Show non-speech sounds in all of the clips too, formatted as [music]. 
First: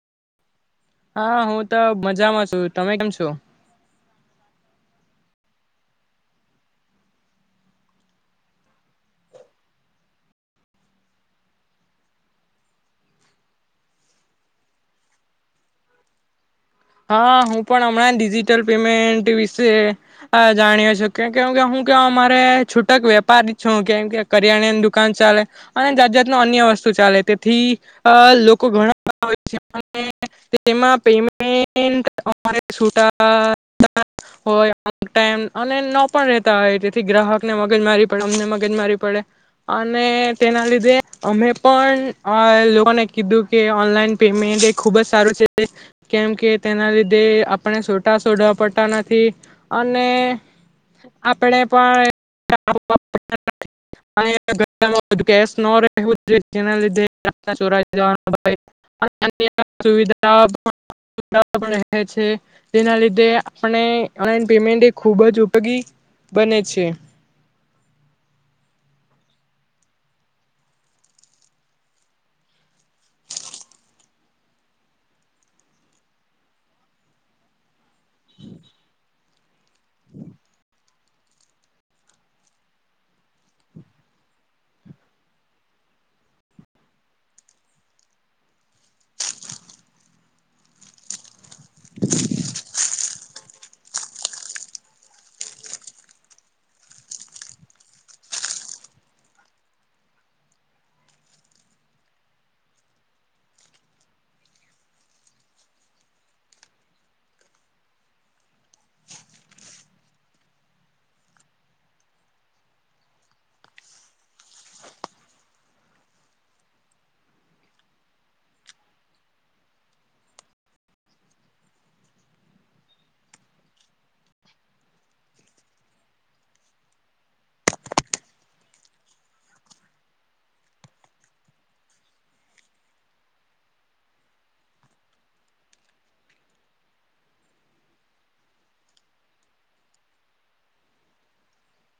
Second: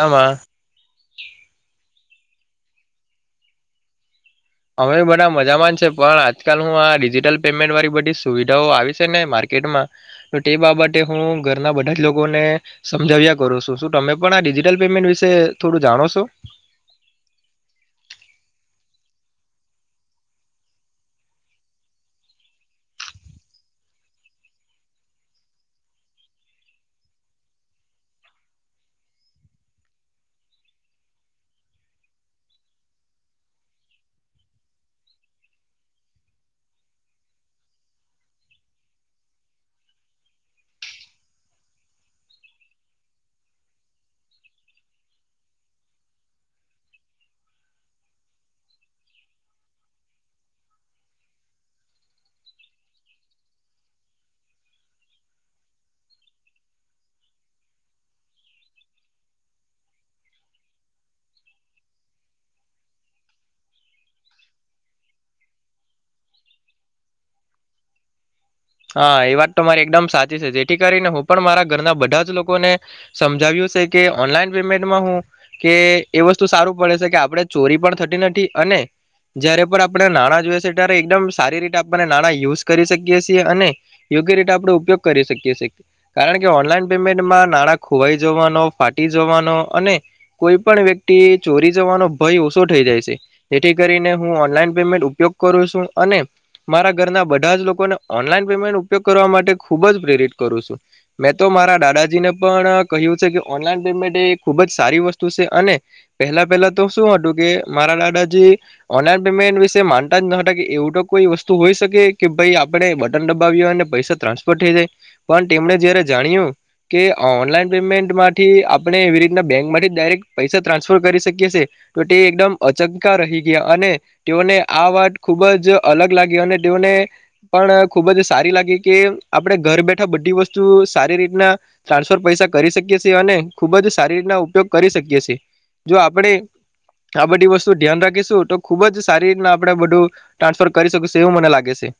આમાં. હા હું તો. મજામાં છું તમે કેમ છો. અવે બધા મજામાં છે પણ આજકાલ હું આ ડિજિટલ પેમેન્ટ વાળી બધી સુવિધાઓ આવી છે ને માર્કેટમાં તો તે બાબતે હું ઘરના બધા જ લોકોને સમજાવ્યા કરું છું શું તમે પણ આ ડિજિટલ પેમેન્ટ વિશે થોડું જાણો છો. હા હું પણ હમણાં ડિજિટલ પેમેન્ટ વિશે જાણી્યો છ કે કે કે હું કે અમારે છૂટક વેપારી છું કેમ કે કરિયાણાની દુકાન ચાલે અને જાત જાતનું અન્ય વસ્તુ ચાલે તેથી લોકો ઘણા બ હોય છે. ટ અને ન પણ રેતા હોય તેથી ગ્રાહક ને મગજ મારી પડે અમને મગજ મારી પડે અને તેના લીધે અમે પણ આ લોકોને કીધું કે ઓનલાઈન પેમેન્ટ એ ખુબ જ સારું છે. કેમ કે તેના લીધે આપણે સોટા સોઢવા પડતા નથી અને આપણે પણઈ લિધા. છે તેના લીધે આપણે ઓનલાઈન પેમેન્ટ એ ખૂબ જ ઉપયોગી બને છે. હા એ વાત તો મારી એકદમ સાચી છે જેથી કરીને હું પણ મારા ઘરના બધા જ લોકોને સમજાવ્યું છે કે ઓનલાઈન પેમેન્ટમાં હું કે એ વસ્તુ સારું પડે છે કે આપણે ચોરી પણ થતી નથી અને જય્યારે પણ આપણે નાણાં જોઈએ છે ત્યારે એકદમ સારી રીતે આપને નાણાં યુઝ કરી શકીએીએ. અને યોગ્ય રીતે આપણે ઉપયોગ કરી શકીએી કારણ કે ઓનલાઈન પેમેન્ટમાં નાણાં ખોવાઈ જવાનો ફાટી જવાનો અને કોઈ પણ વ્યક્તિ. ચોરી જવાનો ભય ઓછો થઇ જાય છે. જેથી કરીને હું ઓનલાઈન પેમેન્ટ ઉપયોગ કરું છું અને, મારા ઘરના બધા જ લોકોને ઓનલાઈન પેમેન્ટ ઉપયોગ કરવા માટે ખુબ જ પ્રેરિત કરું છું, મેં તો મારા દાદાજી ને પણ કહ્યું છે કે ઓનલાઈન પેમેન્ટ એ ખુબ જ સારી વસ્તુ છે અને, પહેલા પહેલા તો શું હતું કે મારા દાદાજી, ઓનલાઈન પેમેન્ટ વિશે માનતા જ ન હતા કે એવું તો કોઈ વસ્તુ હોઈ શકે કે ભાઈ આપણે બટન દબાવએ અને પૈસા ટ્રાન્સફર થઈ જાય, પણ તેમણે જયારે જાણ્યું કે ઓનલાઈન પેમેન્ટમાંથી આપણે એવી રીતના બેંકમાંથી ડાયરેક્ટ પૈસા ટ્રાન્સફર કરી શકીએ છે, તો તે એકદમ અચક્કા રહી ગયા અને તેઓને આ વાત ખુબ જ અલગ લાગી, અને તેઓને પણ ખુબ જ સારી લાગી કે આપણેે ઘર બેઠા બધી વસ્તુ સારી રીતના, ટ્રાન્સફર પૈસા કરી શકીએ છીએ અને ખુબ જ સારી રીતના ઉપયોગ કરી શકીએ છીએ, જો આપણેે આ બધી વસ્તુ ધ્યાન રાખીશું તો ખુબ જ સારી રીતના આપણે બધું, ટ્રાન્સફર કરી શકીશું એવું મને લાગે છે.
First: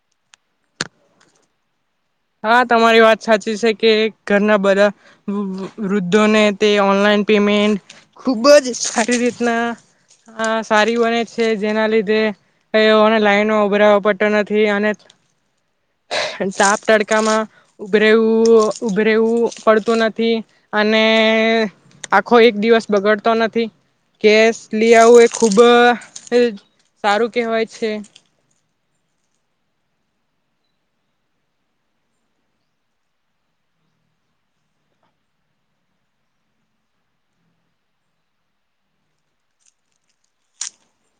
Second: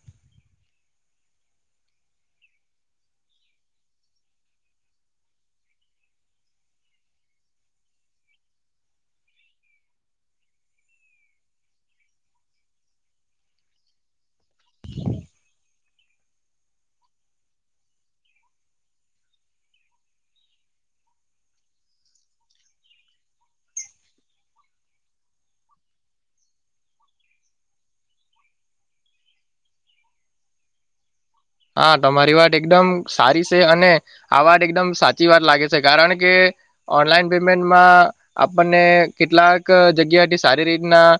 હા તમારી વાત સાચી છે કે ઘરના બધા, વૃદ્ધોને તે ઓનલાઈન પેમેન્ટ ખુબ જ સારી રીતના સારી બને છે જેના લીધેને, લાઈનમાં ઉભરાવા પડ નથી અને ટાપતાડ માં ઉભરેું ઉભરેવું પડતું નથી, અને આખો એક દિવસ બગડતો નથી, કેસ લ આવું એ ખૂબ સારું કેહેવાય છે. હા તમારી વાત એકદમ સારી છે અને, આ વાત એકદમ સાચી વાત લાગે છે કારણ કે ઓનલાઈન પેમેન્ટમાં આપણને કેટલાક જગ્યા થી સારી રીતના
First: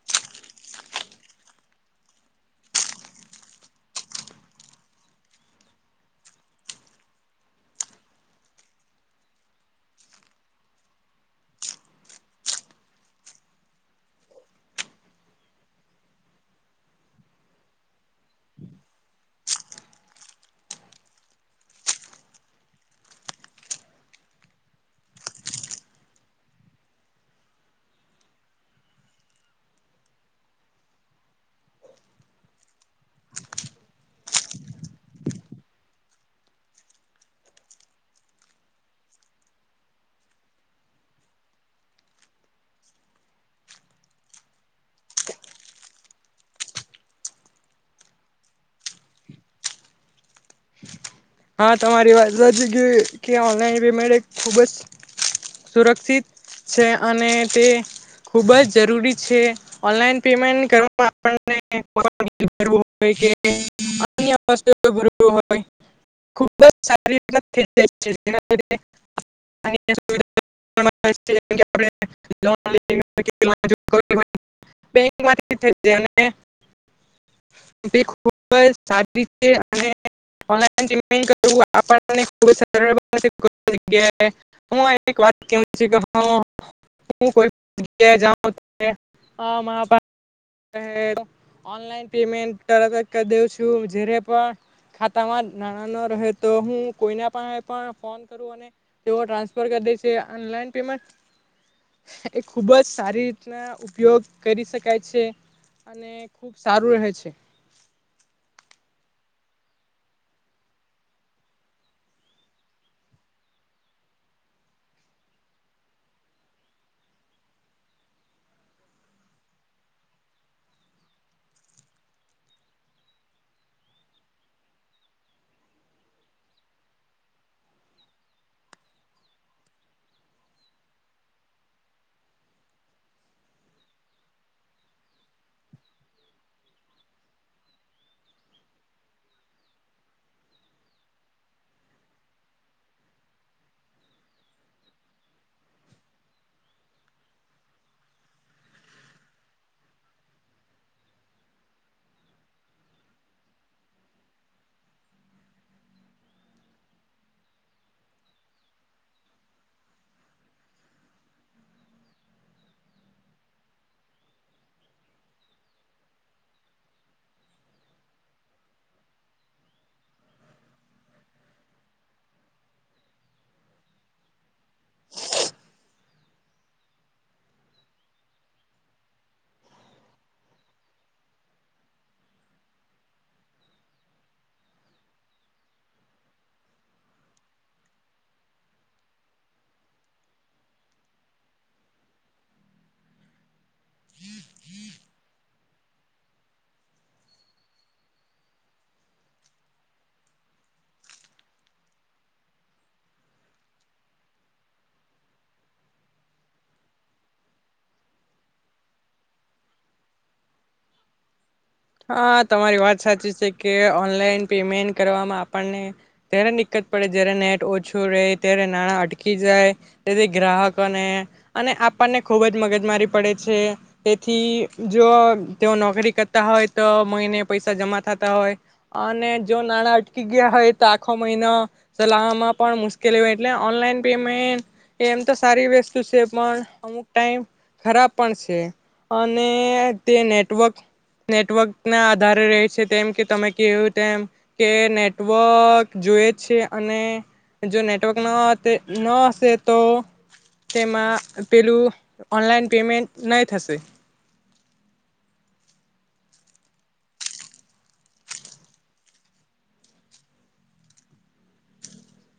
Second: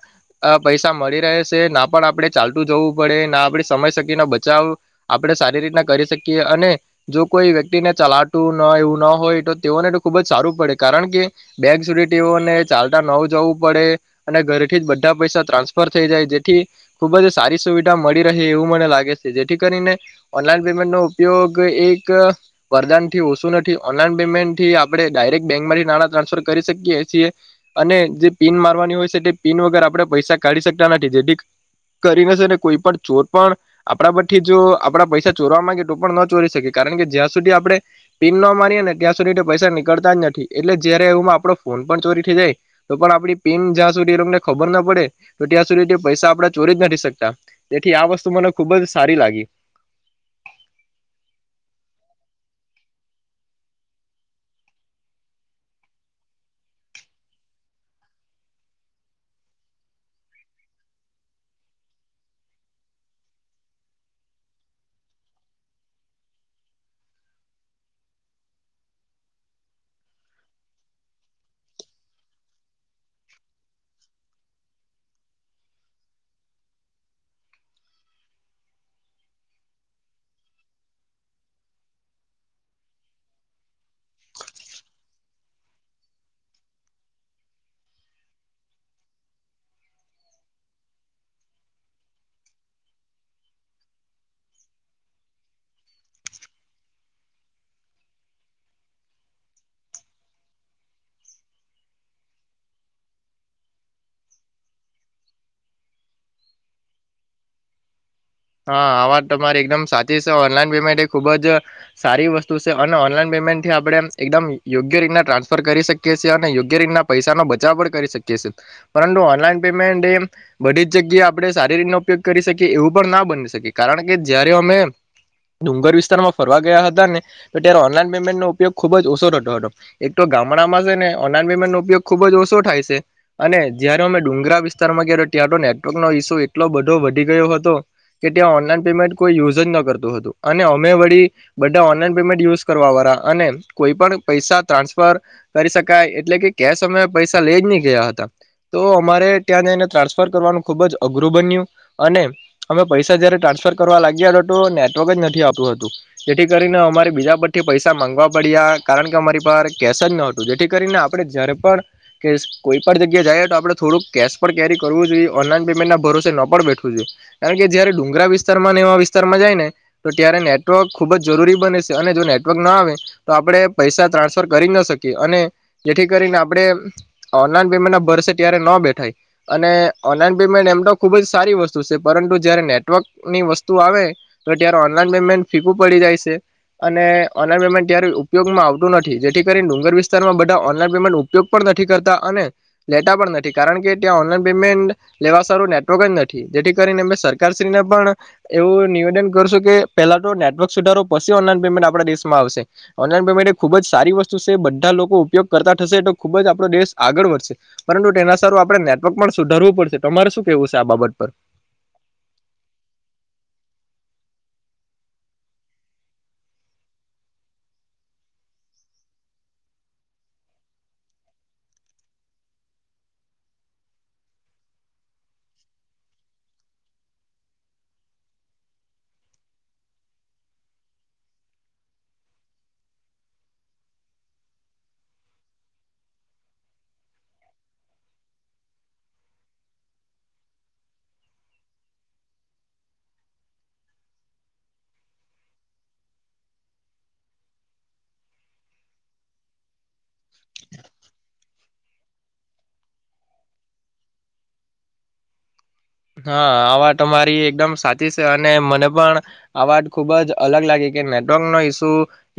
પૈસા મળી રહે છે, ના પણ આપણે ચાલતું જવું પડે ના આપણે સમય સકીનો બચાવ આપણે સારી રીતના કરી શકીએ અને, જો કોઈ વ્યક્તિને ચલાતું ન એવું ના હોય તો તેઓને તો ખૂબ જ સારું પડે કારણ કે, બેગ સુધી તેઓને ચાલતા ન જવું પડે, અને ઘરથી જ બધા પૈસા ટ્રાન્સફર થઈ જાય જેથી, ખૂબ જ સારી સુવિધા મળી રહે એવું મને લાગે છે જેથી કરીને ઓનલાઈન પેમેન્ટ નો ઉપયોગ એક વરદાન થી ઓછું નથી ઓનલાઈન પેમેન્ટ થી આપણે ડાયરેક્ટ બેંકમાંથી નાણાં ટ્રાન્સફર કરી શકીએ છીએ, અને જે પીન મારવાની હોય છે તે પીન વગર આપણે પૈસા કાઢી શકતા નથી જેથી કરી ના કોઈ પણ ચોર પણ, આપણા પરથી જો આપડા પૈસા ચોરવા માંગે તો પણ ન ચોરી શકીએ કારણ કે જ્યાં સુધી આપડણે, પીન ન મારીએ ને ત્યાં સુધી પૈસા નીકળતા જ નથી, એટલે જયારે એવ આપો ફોન પણ ચોરી થઈ જાય, તો પણ આપડી પીન જ્યાં સુધી એમને ખબર ના પડે તો ત્યાં સુધી પૈસા આપણે ચોરી જ નથી શકતા, તેથી આ વસ્તુ મને ખુબ જ સારી લાગી. હા તમારી વાત ગ કે ઓનલાઈન પેમેન્ટ ખુબ જ સુરક્ષિત છે અને તે, [unintelligible] ખુબ જ જરૂરી છે ઓનલાઈન પેમેન્ટ કરવામાં આપુ હો સારી ય ખારી [unintelligible] હું વાતું્યાએ તર કરી દઉ છું જ્યારે પણ ખાતામાં [unintelligible] નાના ન રહે તો હું કોઈના પા પણ ફોન કરું અને, તેઓ ટ્રાન્સફર કરી દે છે ઓનલાઈન પેમેન્ટ એ ખૂબ જ સારી રીતના ઉપયોગ કરી શકાય છે, અને ખૂબ સારું રહે છે. હા આ વાત તમારી એકદમ સાચી છે ઓનલાઈન પેમેન્ટ એ ખુબ જ, સારી વસ્તુ છે અને ઓનલાઈન પેમેન્ટ થી આપણે એકદમ યોગ્ય રીતના ટ્રાન્સફર કરી શકીએ છીએ અને યોગ્ય રીતના પૈસાનો બચાવ પણ કરી શકીએ છીએ, પરંતુ ઓનલાઈન પેમેન્ટ એ બધી જ જગ્યાએ આપણે સારી રીતનો ઉપયોગ કરી શકીએ એવું પણ ના બ કારણ કે જયારે અમે ડુંગર વિસ્તારમાં ફરવા ગયા હતા ને તો, ત્યારે ઓનલાઈન પેમેન્ટ નો ઉપયોગ ખુબ જ ઓછો થતો હતો, એક તો ગામડામાં છે ને ઓનલાન પેમેન્ટ નો ઉપયોગ ખુબ જ ઓછો થાય છે, અને જયારે અમે ડુંગરા વિસ્તારમાં ગ તં તો નેટવર્ક નો ઈસુ એટલો બધો વધી ગયો હતો. કે ત્યાં ઓનલાઈન પેમેન્ટ કોઈ યુઝ જ ન કરતું હતું, અને અમે વળી બધા ઓનલાઈન પેમેન્ટ યુઝ કરવા વાળા અને કોઈ પણ પૈસા ટ્રાન્સફર, કરી શકાય એટલે કે કેશ અમે પૈસા લઈ જ નહી ગયા હતા, તો અમારે ત્યાં જને ટ્રાન્સફર કરવાનું ખૂબ જ અઘરું બન્યું, અને અમે પૈસા જ્યારે ટ્રાન્સફર કરવા લાગ્યા હતા તો નેટવર્ક જ નથી આપતું હતું જેથી કરીને અમારે બીજા પરથીી પૈસા મામાંગવા પડ્યા કારણ કે અમારી પાસે કેશ જ ન હતું જેથી કરીને આપણે જ્યારે પણ કે કોઈ પણણ જગ્યા જઈએ તો આપણે થોડુંક કેશ પણ કેરી કરવું જોઈએ ઓનલાઈન પેમેન્ટના ભરોસે ન પણ બેઠવું જોઈએ કારણ કે કે જયારે ડુંગરા વિસ્તારમાં ને એવા વિસ્તારમાં જાય ને, તો ત્યારે નેટવર્ક ખુબ જ જરૂરી બને છે અને જો નેટવર્ક ના આવે, તો આપણે પૈસા ટ્રાન્સફર કરી ના શકીએ અને જેથી કરીને આપણે ઓનલાઈન પેમેન્ટ ના ભરસે ત્યારે ન બેઠાય, અને ઓનલાઈન પેમેન્ટ એમ તો ખુબ જ સારી વસ્તુ છે પરંતુ જયારે નેટવર્ક ની વસ્તુ આવે તો ત્યારે ઓનલાઈન પેમેન્ટ ફીકું પડી જાય છે, અને ઓનલાઈન પેમેન્ટ ત્યારે ઉપયોગમાં આવતું નથી જેથી કરીને ડુંગર વિસ્તારમાં બધા ઓનલાઈન પેમેન્ટ ઉપયોગ પણ નથી કરતા અને, લેતા પણ નથી કારણ કે ત્યાં ઓનલાઈન પેમેન્ટ લેવા સારું નેટવર્ક જ નથી, જેથી કરીને સરકારશ્રીને પણ, એવું નિવેદન કરશું કે પેલા તો નેટવર્ક સુધારો પછી ઓનલાઈન પેમેન્ટ આપણા દેશમાં આવશે, ઓનલાઈન પેમેન્ટ એ ખુબ જ સારી વસ્તુ છે બધા લોકો ઉપયોગ કરતા થશે તો ખુબ જ આપડો દેશ આગળ વધશે, પરંતુ તેના સારું આપણે નેટવર્ક પણ સુધારવું પડશે તમારે શું કેવું છે આ બાબત પર? હા તમારી વાત સાચી છે કે ઓનલાઈન પેમેન્ટ કરવામાં આપણને જ્યારે દિક્કત પડે જ્યારે નેટ ઓછું રહે ત્યારે નાણાં અટકી જાય, તેથી ગ્રાહકોને અને આપણને ખૂબ જ મગજ મારી પડે છે, તેથી જો તેઓ નોકરી કરતા હોય મહિને પૈસા જમા થતા હોય, અને જો નાણાં અટકી ગયા હોય તો આખો મહિનો ચલાવવામાં પણ મુશ્કેલી હોય, એટલે ઓનલાઈન પેમેન્ટ એ એમ તો સારી વસ્તુ છે, પણ અમુક ટાઈમ ખરાબ પણ છે અને તે નેટવર્ક નેટ નેટવર્કના આધારે રહે છે તેમમ કે તમે કહું તેમ, કે નેટવર્ક જોએ છે, અને જો નેટવર્ક ન ન હશે તો તેમાં પેલું ઓનલાઈન પેમેન્ટ નહી થશે. હા આ વાત અમારી એકદમ સાચી છે અને મને પણ, આ વાત ખુબ જ અલગ લાગી કે નેટવર્ક નો ઇસુ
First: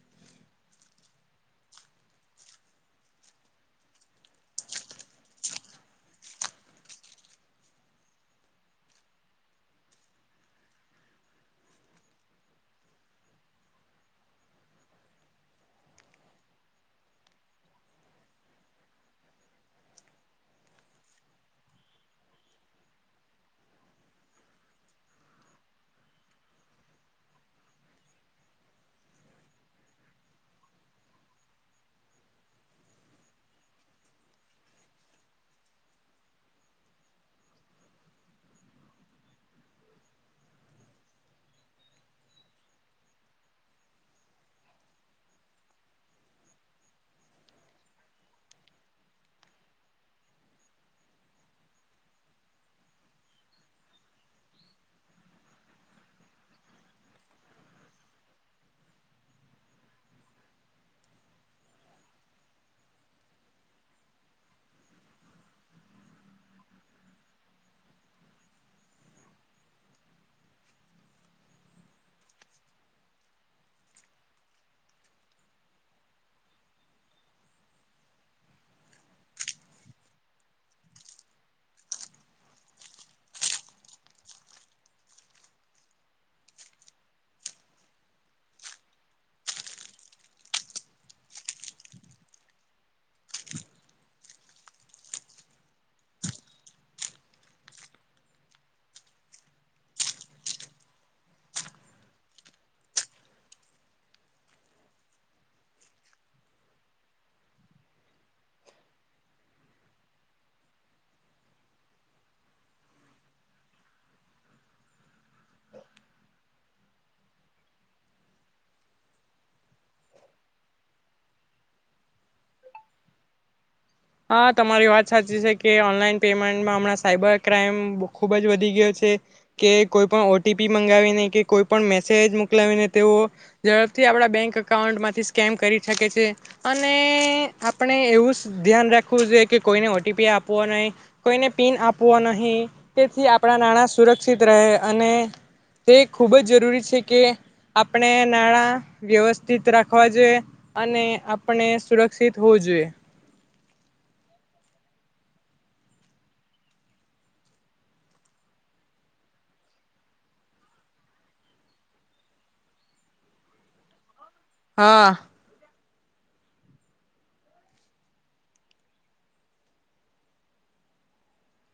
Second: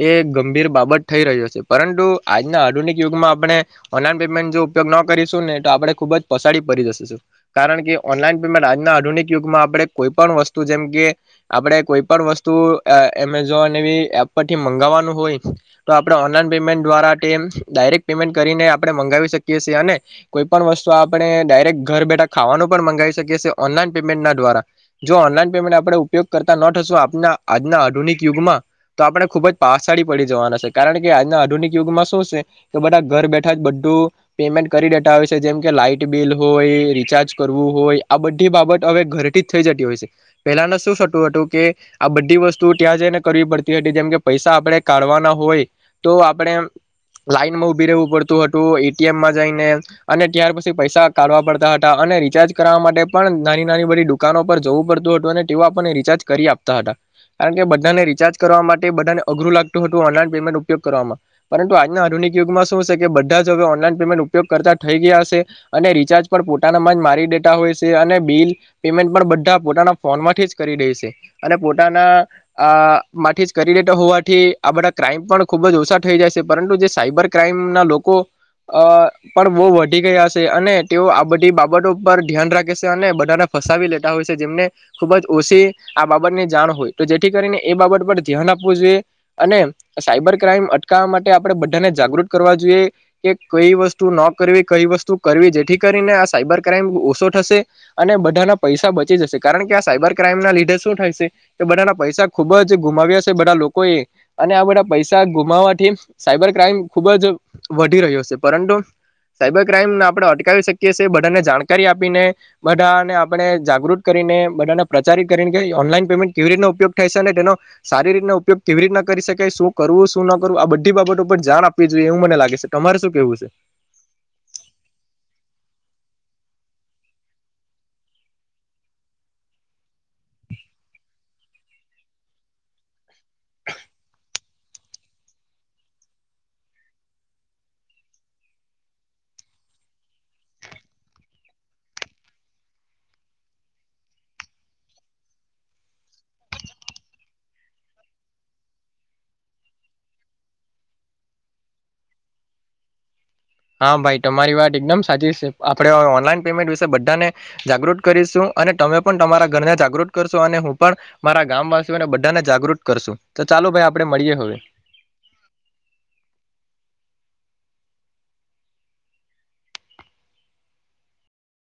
એ ગંભીર બાબત થઈ રહ્યો છે, પરંતુ આજના આધુનિક યુગમાં આપણે, ઓનલાઈન પેમેન્ટ જો ઉપયોગ ન કરીશું ને તો આપડણે ખુબ જ પસાડી પડી જશું, કારણ કે ઓનલાઈન આજના આધુનિક યુગમાં આપણે કોઈ પણણ વસ્તુ જેમકે, આપણે કોઈ પણ વસ્તુ એમેઝોન એવી એપ પરથી મગાવવાનું હોય, તો આપડણે ઓનલાઈન પેમેન્ટ દ્વારા તે ડાયરેક્ટ પેમેન્ટ કરીને આપણે મંગાવી શકીએ છીએ અને, કોઈ પણ વસ્તુ આપણે ડાયરેક્ટ ઘર બેઠા ખાવાનું પણ મંગાવીકી ના દ્વારા જો ઓનલાઈન પેમેન્ટ આપણે ઉપયોગ કરતા ન થશ આપ આજના આધુનિક યુગમાં તો આપણે ખુબ જ પાછળ પડી જવાના છે કારણ કે આજના આધુનિક યુગમાં શું છે કે બધા ઘર બેઠા જ બધું પેમેન્ટ કરી દેતા હો છે જેમ કે લાઈટ બિલ હોય રિચાર્જ કરવું હોય. આ બધી બાબત હવે ઘરેથી જ થઈ જતી હોય છે, પેહેલાને શું થતું હતું કે, આ બધી વસ્તુ ત્યાં જઈને કરવી પડતી હતી જેમકે પૈસા આપણે કાઢવાના હોય, તો આપણે લાઈનમાં ઉભી રહેવું પડતું હતું એટીએમમાં જઈને અને ત્યાર પછી પૈસા કાઢવા પડતા હતા અને રિચાર્જ કરવા માટે નાની નાની બધી દુકાનો પર જવું પડતું હતું અને તેઓ આપણને રિચાર્જ કરી આપતા હતા, કારણ કે બધાને રિચાર્જ કરવા માટે બધાને અઘરું લાગતું હતું ઓનલાન પેમેન્ટ ઉપયોગ કરવામાં, પરંતુ આજના આધુનિક યુગમાં શું હશે કે બધા જ હવે ઓનલાઈન પેમેન્ટ ઉપયોગ કરતા થઈ ગયા હશે, અને રિચાર્જ પણ પોતાના જ મારી ડેટા હોય. અને બિલ પેમેન્ટ પણ બધા પોતાના ફોન માંથી જ કરી દે છે, અને પોતાના આ માંથી જ કરી દેતા હોવાથી આ બધા ક્રાઈમ પણ ખુબ જ ઓછા થઈ જાય છે પરંતુ જે સાઈબર ક્રાઈમના લોકો, પણ બહુ વધી ગયા છે અને તેઓ આ બધી બાબતો પર ધ્યાન રાખી બધાને ફસાવી લેતા હોય છે જેમને ખુબ જ ઓછી આ બાબતની જાણ હોય તો જેથી કરીને એ બાબત પર ધ્યાન આપવું જોઈએ અને સાયબર ક્રાઈમ અટકાવવા માટે આપણે બધાને જાગૃત કરવા જોઈએ કે કઈ વસ્તુ ન કરવી કઈ વસ્તુ કરવી જેથી કરીને આ સાયબર ક્રાઈમ ઓછો થશે. અને બધાના પૈસા બચી જશે કારણ કે આ સાયબર ક્રાઈમ ના લીધે શું થાય છે કે, બધાના પૈસા ખુબ જ ગુમાવ્યા છે બધા લોકો એ અને આ બધા પૈસા ગુમાવવાથી સાયબર ક્રાઈમ ખુબ જ વધી રહ્યો છે, પરંતુ સાયબર ક્રાઈમને આપણે અટકાવી શકીએીએ બધાને જાણકારી આપીને. બધાને આપણે જાગૃત કરીને બધાને પ્રચારિત કરીને કે ઓનલાઈન પેમેન્ટ કેવી રીતના ઉપયોગ થાય છે અને તેનો, સારી રીત ઉપયોગ કેવી રીતના કરી શકાય શું કરવું શું ના કરવું આ બધી બાબતો ઉપ જાણ આપવી જોઈએ એવું મને લાગે છે તમારે શું કેવું છે? હા તમારી વાત સાચી છે કે ઓનલાઈન પેમેન્ટમાં હમણાં સાયબર ક્રાઈમ ખુબ જ વધી ગયો છે, કે કોઈ પણ ઓ ટી પી મંગાવીને કે કોઈ પણ મેસેજ મોકલાવીને તેઓ, ઝડપથી આપણા બેંક અકાઉન્ટમાંથી સ્કેમ કરી શકે છે, અને આપણે એવું ધ્યાન રાખવું જોઈએ કે કોઈને ઓ ટી પી આપવો નહીં કોઈને પિન આપવો નહીં, તેથી આપણાં નાણાં સુરક્ષિત રહે, અને તે ખૂબ જ જરૂરી છે કે આપણે નાણાં વ્યવસ્થિત રાખવા જોઈએ, અને આપણે સુરક્ષિત હોવું જોઈએ. હા ભાઈ તમારી વાત એકદમ સાચી છે આપડે ઓનલાઈન પેમેન્ટ વિશે બધાને, જાગૃત કરીશું અને તમે પણ તમારા ઘરને જાગૃત કરશો અને હું પણ, મારા ગામવાસીઓને બધાને જાગૃત કરશું, તો ચાલો ભાઈ આપડે મળીએ. હવે હા.